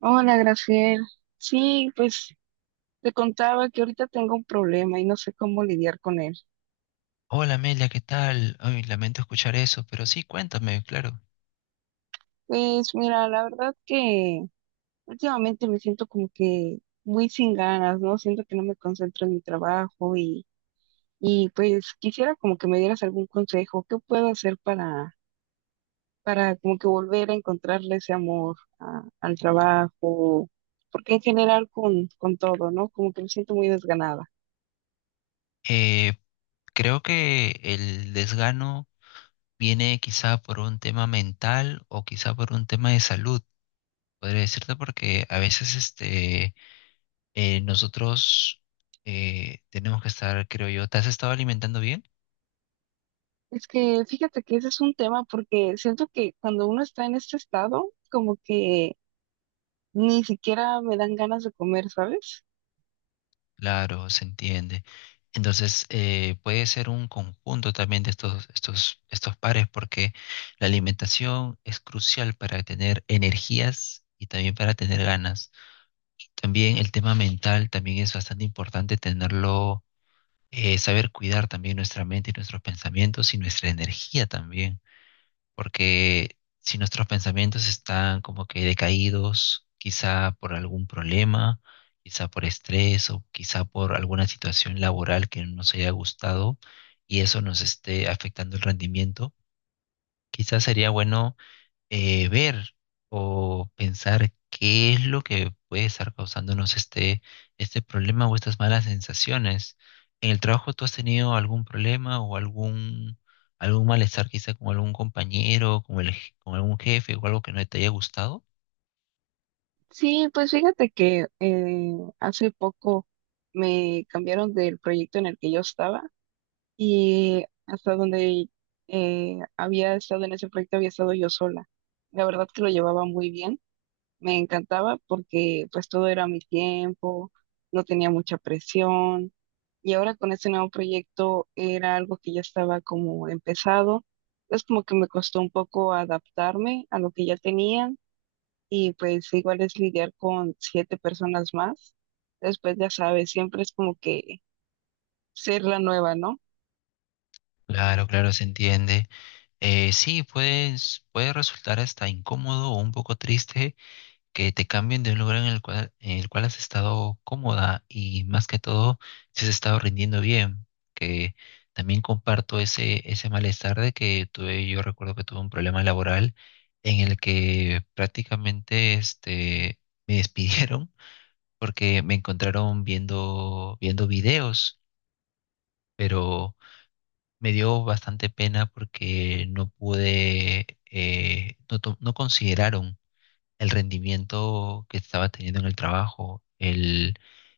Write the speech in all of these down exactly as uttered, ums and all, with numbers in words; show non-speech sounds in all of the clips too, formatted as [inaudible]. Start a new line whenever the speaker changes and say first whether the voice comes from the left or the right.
right: Hola, Graciel. Sí, pues te contaba que ahorita tengo un problema y no sé cómo lidiar con él.
left: Hola Amelia, ¿qué tal? Ay, lamento escuchar eso, pero sí, cuéntame, claro.
right: Pues mira, la verdad que últimamente me siento como que muy sin ganas, ¿no? Siento que no me concentro en mi trabajo y, y pues quisiera como que me dieras algún consejo. ¿Qué puedo hacer para, para como que volver a encontrarle ese amor a- al trabajo? Porque en general con, con todo, ¿no? Como que me siento muy desganada.
left: Eh, Creo que el desgano viene quizá por un tema mental o quizá por un tema de salud, podría decirte, porque a veces este, eh, nosotros eh, tenemos que estar, creo yo. ¿Te has estado alimentando bien?
right: Es que fíjate que ese es un tema porque siento que cuando uno está en este estado, como que ni siquiera me dan ganas de comer, ¿sabes?
left: Claro, se entiende. Entonces, eh, puede ser un conjunto también de estos, estos, estos pares, porque la alimentación es crucial para tener energías y también para tener ganas. También el tema mental también es bastante importante tenerlo, eh, saber cuidar también nuestra mente y nuestros pensamientos y nuestra energía también, porque si nuestros pensamientos están como que decaídos, quizá por algún problema, quizá por estrés o quizá por alguna situación laboral que no nos haya gustado y eso nos esté afectando el rendimiento, quizá sería bueno eh, ver o pensar qué es lo que puede estar causándonos este, este problema o estas malas sensaciones. ¿En el trabajo tú has tenido algún problema o algún, algún malestar quizá con algún compañero, con el, je- con algún jefe o algo que no te haya gustado?
right: Sí, pues fíjate que eh, hace poco me cambiaron del proyecto en el que yo estaba y hasta donde eh, había estado en ese proyecto había estado yo sola. La verdad que lo llevaba muy bien. Me encantaba porque pues todo era a mi tiempo, no tenía mucha presión y ahora con este nuevo proyecto era algo que ya estaba como empezado. Es como que me costó un poco adaptarme a lo que ya tenía y pues igual es lidiar con siete personas más. Después ya sabes, siempre es como que ser la nueva, ¿no?
left: Claro, claro, se entiende. Eh, sí, puedes, puede resultar hasta incómodo o un poco triste que te cambien de un lugar en el cual, en el cual has estado cómoda, y más que todo si has estado rindiendo bien, que también comparto ese, ese malestar de que tuve. Yo recuerdo que tuve un problema laboral en el que prácticamente este, me [laughs] despidieron porque me encontraron viendo, viendo videos, pero me dio bastante pena porque no pude, eh, no to- no consideraron el rendimiento que estaba teniendo en el trabajo, el,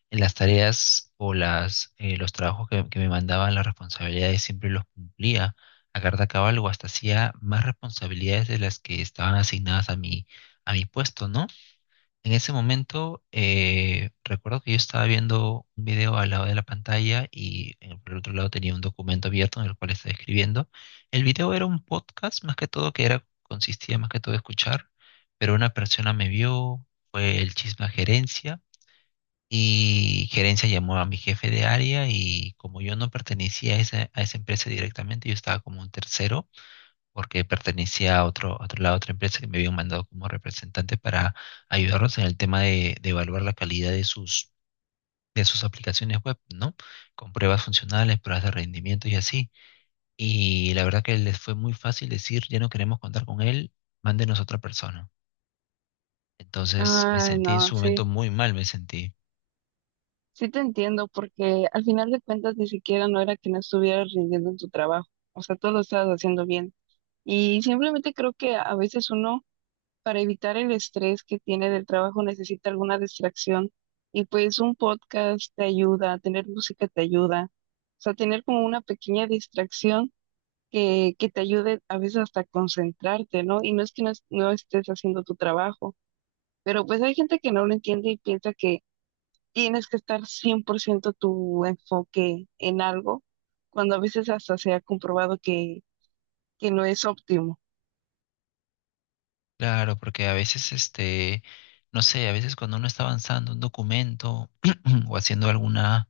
left: en las tareas o las, eh, los trabajos que, que me mandaban, las responsabilidades siempre los cumplía a carta cabal, o hasta hacía más responsabilidades de las que estaban asignadas a mi, a mi puesto, ¿no? En ese momento, eh, recuerdo que yo estaba viendo un video al lado de la pantalla y en- por el otro lado tenía un documento abierto en el cual estaba escribiendo. El video era un podcast, más que todo, que era, consistía más que todo de escuchar, pero una persona me vio, fue el chisme a gerencia y gerencia llamó a mi jefe de área, y como yo no pertenecía a esa, a esa empresa directamente, yo estaba como un tercero porque pertenecía a otro, a otro- la otra empresa que me habían mandado como representante para ayudarnos en el tema de, de evaluar la calidad de sus, de sus aplicaciones web, ¿no? Con pruebas funcionales, pruebas de rendimiento y así. Y la verdad que les fue muy fácil decir, ya no queremos contar con él, mándenos otra persona. Entonces me
right: Ay,
left: sentí en
right: no,
left: su
right: sí,
left: momento muy mal, me sentí.
right: sí te entiendo porque al final de cuentas ni siquiera no era que no estuvieras rindiendo en tu trabajo, o sea, todo lo estabas haciendo bien. Y simplemente creo que a veces uno, para evitar el estrés que tiene del trabajo, necesita alguna distracción. Y pues un podcast te ayuda, tener música te ayuda. O sea, tener como una pequeña distracción que, que te ayude a veces hasta a concentrarte, ¿no? Y no es que no, es- no estés haciendo tu trabajo, pero pues hay gente que no lo entiende y piensa que tienes que estar cien por ciento tu enfoque en algo, cuando a veces hasta se ha comprobado que, que no es óptimo.
left: Claro, porque a veces este, no sé, a veces cuando uno está avanzando un documento [clears throat] o haciendo alguna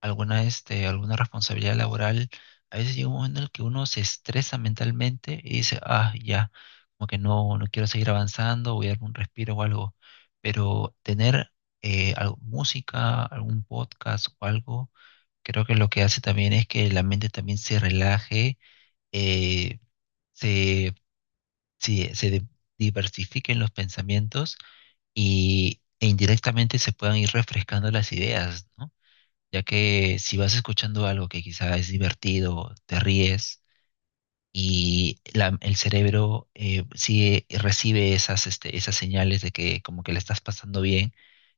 left: alguna, este, alguna responsabilidad laboral, a veces llega un momento en el que uno se estresa mentalmente y dice, ah, ya, como que no, no quiero seguir avanzando, voy a darme un respiro o algo. Pero tener eh, al- música, algún podcast o algo, creo que lo que hace también es que la mente también se relaje, eh, se, se, se de- diversifiquen los pensamientos y, e indirectamente se puedan ir refrescando las ideas, ¿no? Ya que si vas escuchando algo que quizá es divertido, te ríes y la- el cerebro eh, sigue, recibe esas, este, esas señales de que como que la estás pasando bien,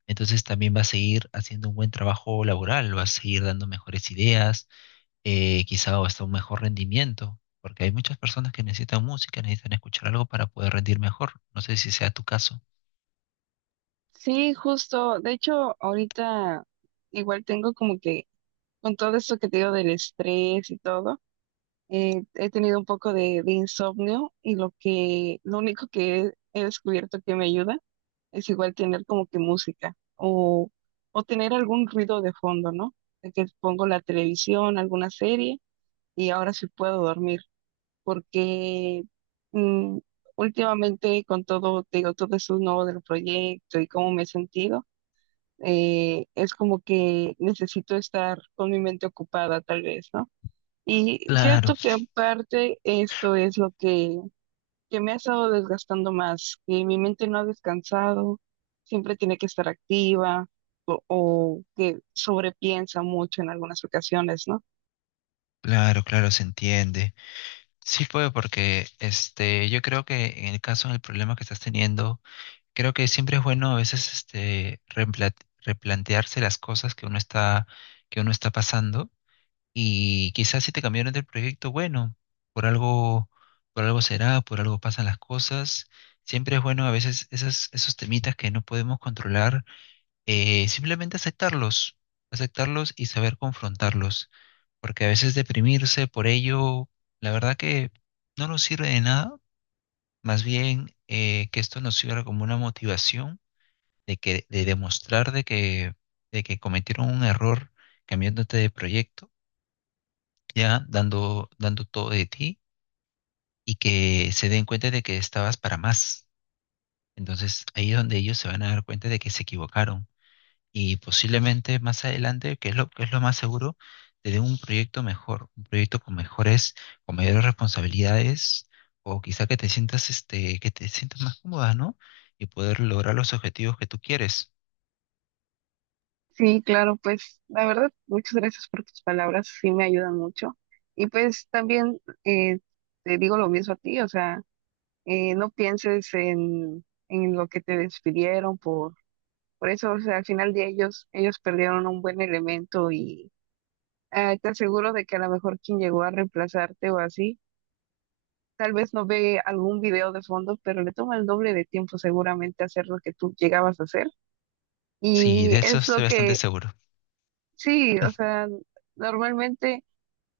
left: entonces también va a seguir haciendo un buen trabajo laboral, va a seguir dando mejores ideas, eh, quizá hasta un mejor rendimiento, porque hay muchas personas que necesitan música, necesitan escuchar algo para poder rendir mejor. No sé si sea tu caso.
right: Sí, justo. De hecho, ahorita igual tengo como que, con todo esto que te digo del estrés y todo, eh, he tenido un poco de, de insomnio y lo que, lo único que he, he descubierto que me ayuda es igual tener como que música o, o tener algún ruido de fondo, ¿no? De que pongo la televisión, alguna serie y ahora sí puedo dormir porque mm, últimamente con todo, te digo, todo eso nuevo del proyecto y cómo me he sentido eh, es como que necesito estar con mi mente ocupada tal vez, ¿no? Y
left: Claro,
right: cierto que en parte esto es lo que, que me ha estado desgastando más, que mi mente no ha descansado, siempre tiene que estar activa o, o que sobrepiensa mucho en algunas ocasiones, ¿no?
left: claro, claro, se entiende. Sí puedo, porque este, yo creo que en el caso del problema que estás teniendo, creo que siempre es bueno a veces este, reempla- replantearse las cosas que uno está, que uno está pasando. Y quizás si te cambiaron del proyecto, bueno, por algo, por algo será, por algo pasan las cosas. Siempre es bueno a veces esas, esos temitas que no podemos controlar eh, simplemente aceptarlos, aceptarlos y saber confrontarlos, porque a veces deprimirse por ello, la verdad que no nos sirve de nada. Más bien eh, que esto nos sirva como una motivación de que de demostrar de que de que cometieron un error cambiándote de proyecto, ya dando dando todo de ti, y que se den cuenta de que estabas para más. Entonces ahí es donde ellos se van a dar cuenta de que se equivocaron, y posiblemente más adelante, que es lo, que es lo más seguro, te dé un proyecto mejor, un proyecto con mejores, con mayores responsabilidades, o quizá que te sientas, este, que te sientas más cómoda, ¿no? Y poder lograr los objetivos que tú quieres.
right: Sí, claro, pues la verdad, muchas gracias por tus palabras, sí me ayudan mucho. Y pues también eh, te digo lo mismo a ti, o sea, eh, no pienses en, en lo que te despidieron por, por eso, o sea, al final de ellos, ellos perdieron un buen elemento y eh, te aseguro de que a lo mejor quien llegó a reemplazarte o así, tal vez no ve algún video de fondo, pero le toma el doble de tiempo seguramente hacer lo que tú llegabas a hacer.
left: Sí,
right: Y
left: de eso
right: es lo
left: estoy bastante
right: que,
left: seguro.
right: sí, o
left: [laughs]
right: sea, normalmente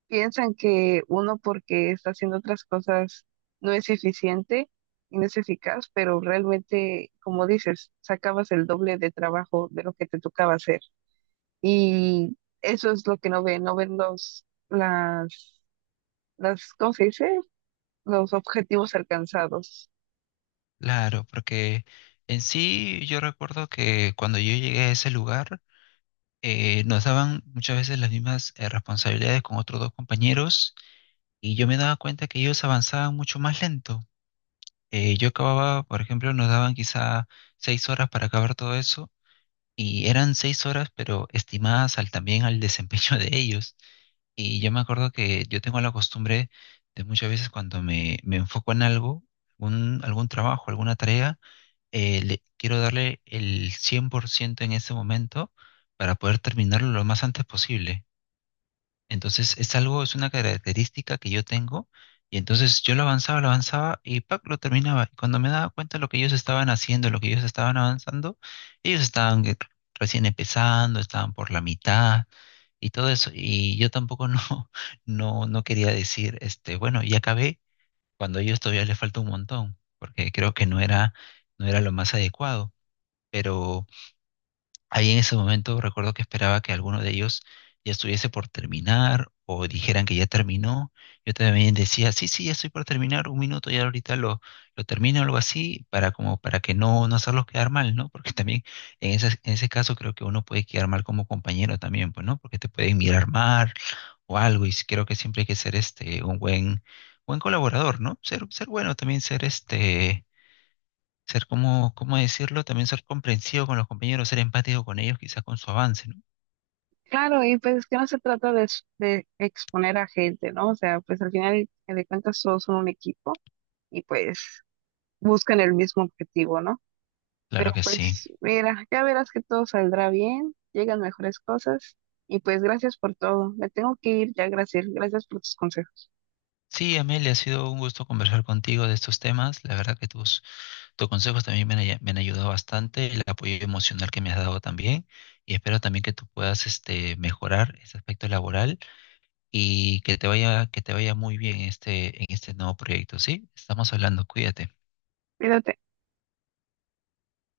right: piensan que uno porque está haciendo otras cosas no es eficiente y no es eficaz, pero realmente, como dices, sacabas el doble de trabajo de lo que te tocaba hacer. Y eso es lo que no ven, no ven los, las, las, ¿cómo se dice? Los objetivos alcanzados.
left: Claro, porque en sí yo recuerdo que cuando yo llegué a ese lugar, eh, nos daban muchas veces las mismas eh, responsabilidades con otros dos compañeros, y yo me daba cuenta que ellos avanzaban mucho más lento. Eh, yo acababa, por ejemplo, nos daban quizá seis horas para acabar todo eso, y eran seis horas, pero estimadas al, también al desempeño de ellos. Y yo me acuerdo que yo tengo la costumbre de muchas veces cuando me, me enfoco en algo, un- algún trabajo, alguna tarea, eh, le, quiero darle el cien por ciento en ese momento para poder terminarlo lo más antes posible. Entonces es algo, es una característica que yo tengo, y entonces yo lo avanzaba, lo avanzaba, y ¡pac! Lo terminaba. Y cuando me daba cuenta de lo que ellos estaban haciendo, lo que ellos estaban avanzando, ellos estaban eh, recién empezando, estaban por la mitad y todo eso. Y yo tampoco no, [laughs] no, no quería decir, este, bueno, ya acabé cuando a ellos todavía les falta un montón, porque creo que no era, no era lo más adecuado. Pero ahí en ese momento recuerdo que esperaba que alguno de ellos ya estuviese por terminar o dijeran que ya terminó. Yo también decía, sí, sí, ya estoy por terminar, un minuto ya ahorita lo, lo termino, algo así, para como para que no, no hacerlos quedar mal, ¿no? Porque también en esas- en ese caso creo que uno puede quedar mal como compañero también, pues, ¿no? Porque te pueden mirar mal o algo, y creo que siempre hay que ser este un buen, buen colaborador, ¿no? Ser, ser bueno también, ser este ser como, ¿cómo decirlo? También ser comprensivo con los compañeros, ser empático con ellos, quizás con su avance, ¿no?
right: Claro, y pues es que no se trata de, s- de exponer a gente, ¿no? O sea, pues al final de cuentas todos son un equipo y pues buscan el mismo objetivo, ¿no? Pero
left: Claro que sí.
right: pues mira, ya verás que todo saldrá bien, llegan mejores cosas y pues gracias por todo. Me tengo que ir ya, gracias, gracias por tus consejos.
left: Sí, Amelia, ha sido un gusto conversar contigo de estos temas. La verdad que tus, tus consejos también me han, ay- me han ayudado bastante, el apoyo emocional que me has dado también, y espero también que tú puedas este, mejorar ese aspecto laboral, y que te vaya, que te vaya muy bien este, en este nuevo proyecto, ¿sí? Estamos hablando, cuídate.
right: Cuídate.